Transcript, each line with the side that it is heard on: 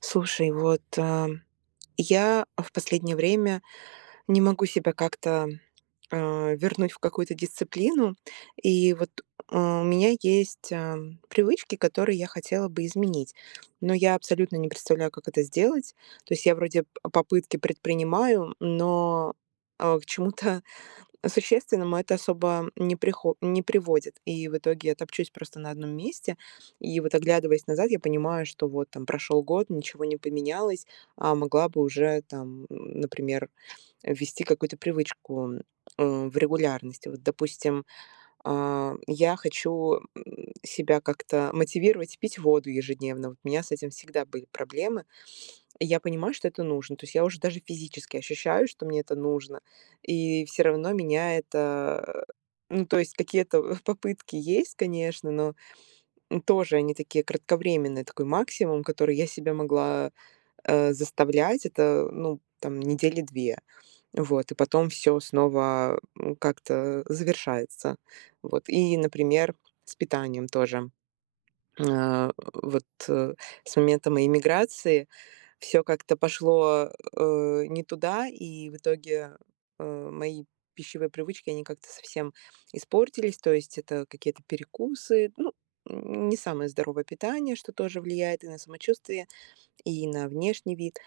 right: Слушай, вот, а, я в последнее время не могу себя как-то а, вернуть в какую-то дисциплину, и вот, а, у меня есть, а, привычки, которые я хотела бы изменить, но я абсолютно не представляю, как это сделать. То есть я вроде п попытки предпринимаю, но, а, к чему-то существенному это особо не прихо не приводит. И в итоге я топчусь просто на 1 месте. И вот оглядываясь назад, я понимаю, что вот там прошел год, ничего не поменялось, а могла бы уже там, м, например, ввести какую-то привычку а, в регулярности. Вот, допустим, а, я хочу, м, себя как-то мотивировать пить воду ежедневно. Вот у меня с этим всегда были проблемы. Я понимаю, что это нужно. То есть я уже даже физически ощущаю, что мне это нужно. И всё равно меня это, а, ну, то есть какие-то попытки есть, конечно, но, м, тоже они такие кратковременные, такой максимум, который я себя могла, э, заставлять, это, ну там, недели 2. Вот. И потом всё снова, м, как-то завершается. Вот. И, например, с питанием тоже. А, вот, э, с момента моей миграции, всё как-то пошло, э, не туда, и в итоге, э, мои пищевые привычки, они как-то совсем испортились. То есть это какие-то перекусы, ну, м, не самое здоровое питание, что тоже влияет и на самочувствие, и на внешний вид.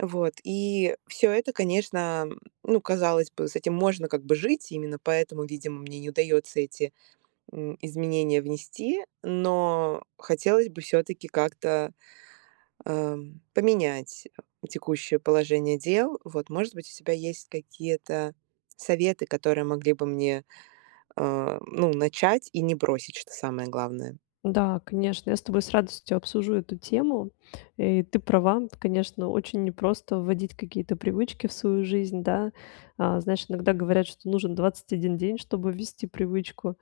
right: Вот. И всё это, конечно, м, ну, казалось бы, с этим можно как бы жить, именно поэтому видимо мне не удается эти, м, изменения внести, но хотелось бы всё-таки как-то, а, поменять текущее положение дел, вот, может быть, у тебя есть какие-то советы, которые могли бы мне, а, ну, начать и не бросить, что самое главное.
left: Да, конечно, я с тобой с радостью обсужу эту тему. Э, и ты права. Конечно, очень непросто вводить какие-то привычки в свою жизнь, да. А, знаешь, иногда говорят, что нужен 21 день, чтобы ввести привычку.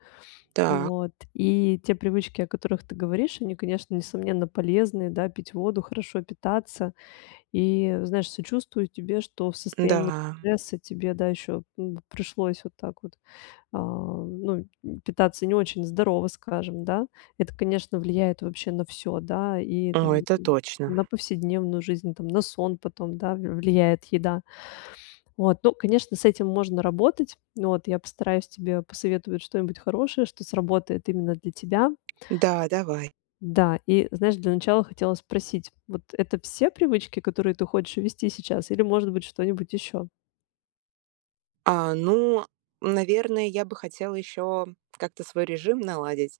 right: Та
left: Вот. И те привычки, о которых ты говоришь, они, конечно, несомненно, полезные, да, пить воду, хорошо питаться и, знаешь, сочувствую тебе, что в состоянии
right: М-да.
left: стресса тебе, да, еще, м, пришлось вот так вот, а, ну, м, питаться не очень здорово, скажем, да. Это, конечно, влияет вообще на всё, да, и
right: О,
left: там,
right: это
left: м,
right: точно.
left: на повседневную жизнь там, на сон потом, да, в влияет еда. Вот. Ну, конечно, с этим можно работать, вот. Я постараюсь тебе посоветовать что-нибудь хорошее, что сработает именно для тебя.
right: Да, давай.
left: Да, и, знаешь, для начала хотела спросить, вот это все привычки, которые ты хочешь ввести сейчас или может быть что-нибудь еще?
right: А, ну, наверно, я бы хотела еще, как-то свой режим наладить,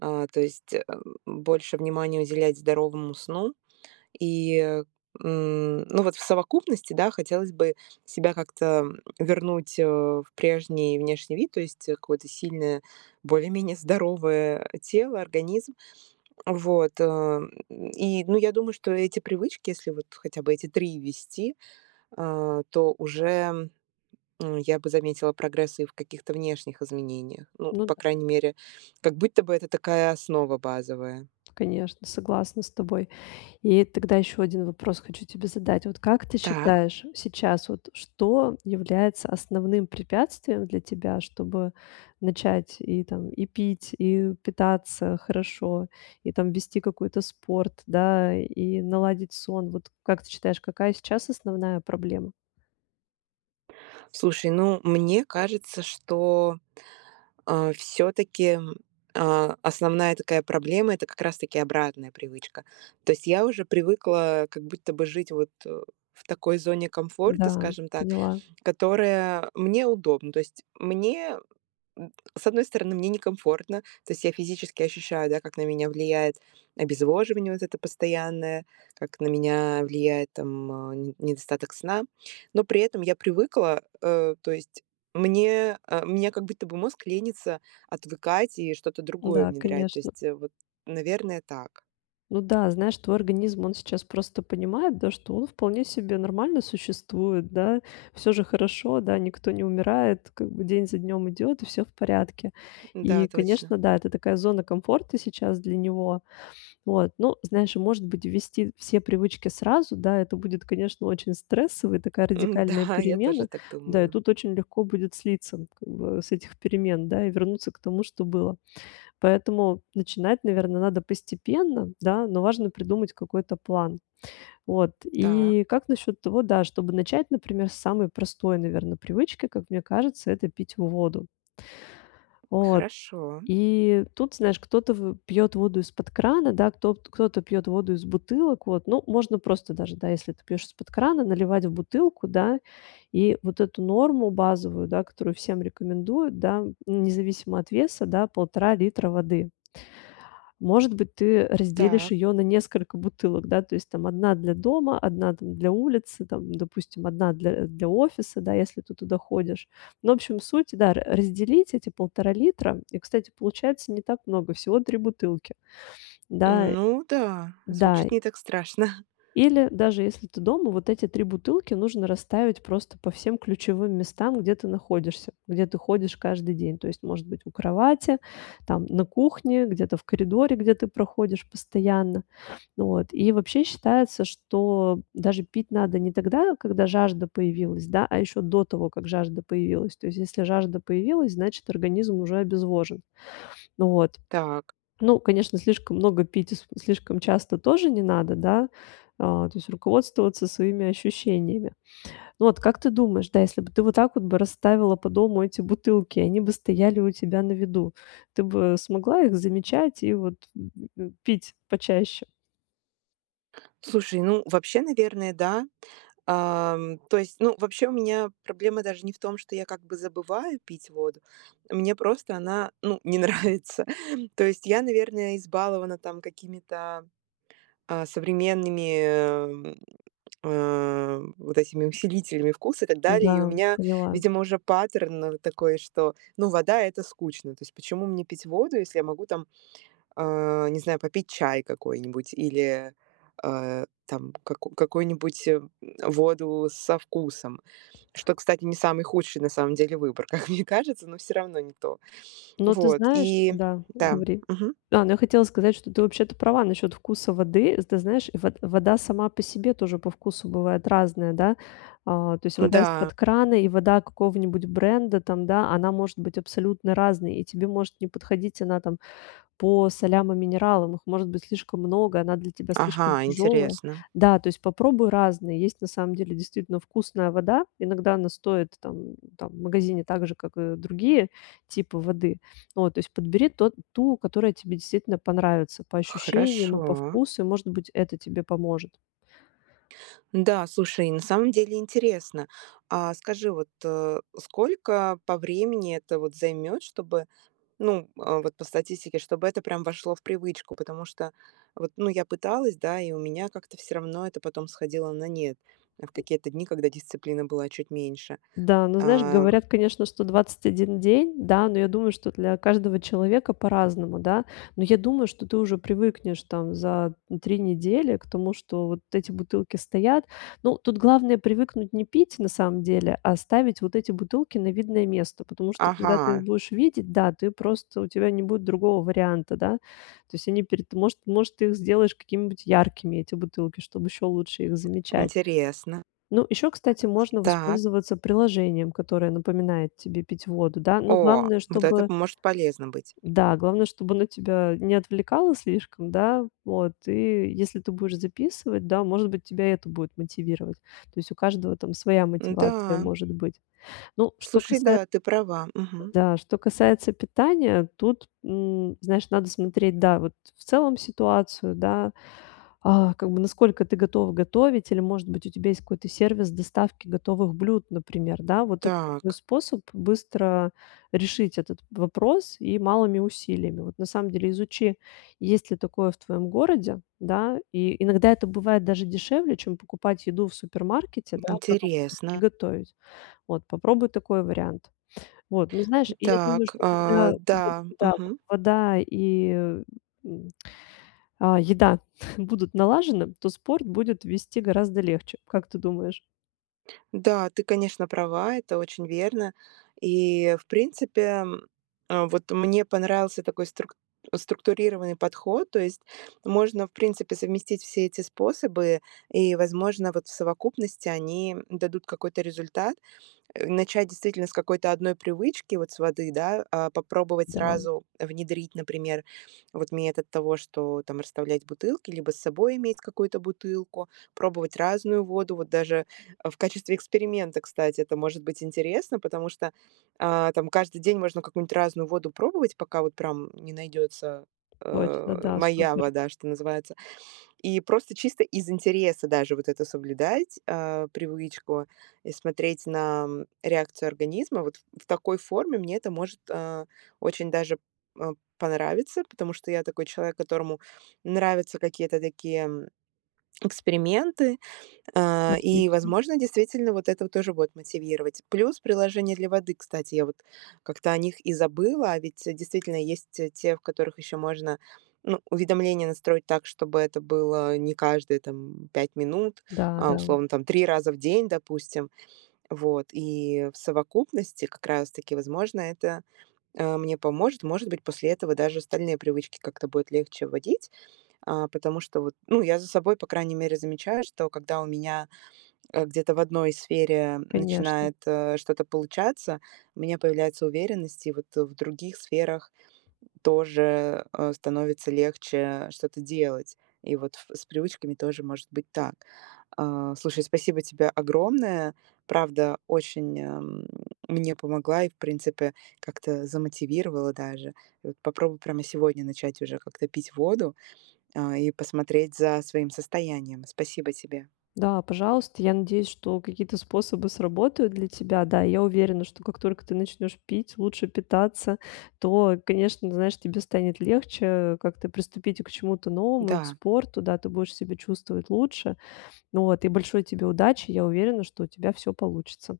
right: а, то есть, больше внимания уделять здоровому сну. И, э, м, ну, вот в совокупности, да, хотелось бы себя как-то, м, вернуть, э, в прежний внешний вид, то есть, э, какое-то сильное, более-менее здоровое тело, организм. Вот. И, ну, я думаю, что эти привычки, если вот хотя бы эти 3 ввести, а, то уже, м, я бы заметила прогресс и в каких-то внешних изменениях. Ну,
left: Ну д
right: по крайней мере, как будто бы это такая основа базовая.
left: Конечно, согласна с тобой. И тогда еще 1 вопрос хочу тебе задать. Вот как ты
right: Так.
left: считаешь, сейчас вот что является основным препятствием для тебя, чтобы начать и, там, и пить, и питаться хорошо, и там ввести какой-то спорт, да, и наладить сон? Вот как ты считаешь, какая сейчас основная проблема?
right: Слушай, ну, мне кажется, что, а, всё-таки, м, а, основная такая проблема- это как раз-таки обратная привычка. То есть я уже привыкла как будто бы жить, вот, э, в такой зоне комфорта,
left: Да,
right: скажем так,
left: поняла.
right: которая мне удобна. То есть мне, н с одной стороны, мне некомфортно, то есть я физически ощущаю, да, как на меня влияет обезвоживание вот это постоянное, как на меня влияет там, а, не недостаток сна. Но при этом я привыкла, э, то есть мне а, у меня как будто бы мозг лениться отвыкать и что-то другое
left: Да,
right: внедрять. То
left: конечно.
right: есть, э, вот, наверное, так.
left: Ну да, знаешь, твой организм, он сейчас просто понимает, да, что он вполне себе нормально существует, да. Всё же хорошо, да, никто не умирает, как бы день за днем идет и всё в порядке.
right: Н-да,
left: И,
right: точно.
left: конечно, да, это такая зона комфорта сейчас для него. Вот, ну, знаешь, и, может быть, ввести все привычки сразу? Да, это будет, конечно, очень стрессово, и такая радикальная
right: Н-да, я тоже
left: перемена.
right: так
left: Да, и
right: думаю.
left: тут очень легко будет слиться, ну, как бы, с этих перемен, да, и вернуться к тому, что было. Поэтому начинать, наверно, надо постепенно, да, но важно придумать какой-то план. Вот,
right: Та.
left: и как насчет того, да, чтобы начать, например, с самой простой, наверно, привычки, как мне кажется- это пить воду? Вот.
right: Хорошо.
left: И тут, знаешь, кто-то вы пьет воду из под крана, да, кто пт кто-то пьет воду из бутылок. Вот, ну можно просто даже, да, если ты пьешь из под крана, наливать в бутылку, да? И вот эту норму базовую, да, которую всем рекомендуют, да, независимо от веса, да- 1,5 литра воды. Может быть, ты разделишь
right: Так.
left: ее на несколько бутылок, да, то есть там 1 для дома, 1, там, для улицы, там, допустим, 1 для для офиса, да, если ты туда ходишь. Ну общем, суть, да, р разделить эти 1,5 литра. И, кстати, получается не так много- всего 3 бутылки. Да
right: Ну да,
left: да
right: звучит не так страшно.
left: Или даже если ты дома, вот эти 3 бутылки нужно расставить просто по всем ключевым местам, где ты находишься, где ты ходишь каждый день. То есть, может быть, у кровати, там, на кухне, где-то в коридоре, где ты проходишь постоянно. Вот, и вообще, считается, что даже пить надо не тогда, когда жажда появилась, да, а еще до того, как жажда появилась. То есть если жажда появилась, значит, организм уже обезвожен. Вот.
right: Так.
left: Ну, конечно, слишком много пить, и с слишком часто тоже не надо, да, а, то есть руководствоваться своими ощущениями. Ну вот как ты думаешь, да, если бы ты вот так вот бы расставила по дому эти бутылки, они бы стояли у тебя на виду, ты бы смогла их замечать и вот, э э э, пить почаще?
right: Слушай, ну, вообще, наверное, да, а. То есть, ну, вообще, у меня проблема даже не в том, что я, как бы, забываю пить воду. Мне просто она, ну, не нравится. То есть я, наверное, избалована там какими-то, а, современными, а, вот этими усилителями вкуса и так далее. И у
left: Да,
right: меня,
left: поняла.
right: видимо, уже паттерн, ну, вот такой, что, ну, вода- это скучно. То есть почему мне пить воду, если я могу там, а, не знаю, попить чай какой-нибудь или, а, там каку какой-нибудь воду со вкусом. Что, кстати, не самый худший, на самом деле, выбор, как мне кажется, но всё равно не то.
left: Ну, ты
right: Вот,
left: знаешь
right: и
left: Да,
right: Да,
left: говори.
right: мгм.
left: Ну, я хотела сказать, что ты, вообще-то, права насчет вкуса воды. Ты знаешь, вод вода сама по себе тоже по вкусу бывает разная, да. А, то есть вода
right: Да.
left: из-под крана и вода какого-нибудь бренда там, да, она может быть абсолютно разной, и тебе может не подходить она там по солям и минералам. Их может быть слишком много, она для тебя слишком
right: Ага,
left: тяжёлая.
right: интересно.
left: Да, то есть попробуй разные. Есть на самом деле действительно вкусная вода. Иногда она стоит там там в магазине так же, как и другие типы воды. Вот, то есть подбери тот ту, которая тебе действительно понравится по ощущениям и по
right: Хорошо.
left: вкусу. И, может быть, это тебе поможет.
right: Да, слушай, на самом деле интересно. А скажи, вот, а, сколько по времени это вот займет, чтобы, ну, э, вот по статистике, чтобы это прям вошло в привычку? Потому что вот, ну, я пыталась, да, и у меня как-то всё равно это потом сходило на нет в какие-то дни, когда дисциплины была чуть меньше,
left: Да, но знаешь,
right: ам.
left: говорят, конечно, что 21 день. Да, но я думаю, что для каждого человека по-разному, да. Но я думаю, что ты уже привыкнешь там за 3 недели к тому, что вот эти бутылки стоят. Ну, тут главное привыкнуть не пить на самом деле, а ставить вот эти бутылки на видное место, потому что когда ты их
right: Ага.
left: будешь видеть, да, ты просто у тебя не будет другого варианта, да. То есть они перед может может, ты их сделаешь какими-нибудь яркими, эти бутылки, чтобы еще лучше их замечать.
right: Интересно.
left: Ну еще, кстати, можно
right: Так.
left: воспользоваться приложением, которое напоминает тебе пить воду, да. Но
right: О,
left: главное,
right: вот это
left: чтобы
right: по может полезно быть.
left: да, главное, чтобы оно тебя не отвлекало слишком, да, вот. И если ты будешь записывать, да, может быть, тебя это будет мотивировать. То есть у каждого там своя мотивация
right: Да.
left: может быть. Ну, что
right: Слушай,
left: касается
right: да, ты права, мгм.
left: да, что касается питания, тут, м, знаешь, надо смотреть, да, вот в целом ситуацию, да, а, как бы насколько ты готов готовить или, может быть, у тебя какой-то сервис доставки готовых блюд, например, да, вот. Это такой
right: Так.
left: способ быстро решить этот вопрос и малыми усилиями, вот. На самом деле изучи, есть ли такое в твоем городе, да. И иногда это бывает даже дешевле, чем покупать еду в супермаркете, да, продукты, и
right: Интересно.
left: готовить. Вот попробуй такой вариант. Вот, ну, знаешь, и я думаю,
right: Так,
left: что
right: а,
left: когда вот,
right: да,
left: да, вот
right: мгм.
left: вода и, м, а еда будут налажены, то спорт будет вести гораздо легче, как ты думаешь?
right: Да, ты, конечно, права. Это очень верно. И в принципе, вот мне понравился такой струк структурированный подход. То есть можно, в принципе, совместить все эти способы и, возможно, вот в совокупности они дадут какой-то результат. Э, начать действительно с какой-то 1 привычки, вот с воды, да, а, попробовать
left: Да.
right: сразу внедрить, например, вот метод того, что там расставлять бутылки, либо с собой иметь какую-то бутылку, пробовать разную воду. Вот даже в качестве эксперимента, кстати, это может быть интересно, потому что, а, там каждый день можно какую-нибудь разную воду пробовать, пока вот прям не найдется,
left: Точно,
right: а,
left: да,
right: моя
left: супер.
right: вода, что называется. И просто чисто из интереса даже вот это соблюдать, а, привычку и смотреть на реакцию организма. Вот в такой форме мне это может, а, очень даже, а, понравиться, потому что я такой человек, которому нравятся какие-то такие эксперименты. А, и,
left: Отлично.
right: возможно, действительно вот это вот тоже будет мотивировать. Плюс приложения для воды, кстати, я вот как-то о них и забыла. А ведь действительно есть те те, в которых еще можно, ну, уведомления настроить так, чтобы это было не каждые там 5 минут,
left: Да,
right: а
left: да.
right: условно там 3 раза в день, допустим. Вот, и в совокупности как раз таки, возможно, это, а, мне поможет. Может быть, после этого даже остальные привычки как-то будет легче вводить. А, потому что вот, ну, я за собой, по крайней мере, замечаю, что когда у меня, а, где-то в одной сфере
left: Конечно.
right: начинает что-то получаться, у меня появляется уверенность, и вот в других сферах тоже, э, становится легче что-то делать. И вот ф с привычками тоже может быть так. А, слушай, спасибо тебе огромное. Правда, очень мне помогла и, в принципе, как-то замотивировала даже. И вот попробую прямо сегодня начать уже как-то пить воду, а, и посмотреть за своим состоянием. Спасибо тебе!
left: Да, пожалуйста. Я надеюсь, что какие-то способы сработают для тебя. Да, я уверена, что как только ты начнёшь пить, лучше питаться, то, конечно, знаешь, тебе станет легче, э, как-то приступить к чему-то новому и к
right: Да.
left: спорту. Да, ты будешь себя чувствовать лучше. Вот и большой тебе удачи. Я уверена, что у тебя всё получится.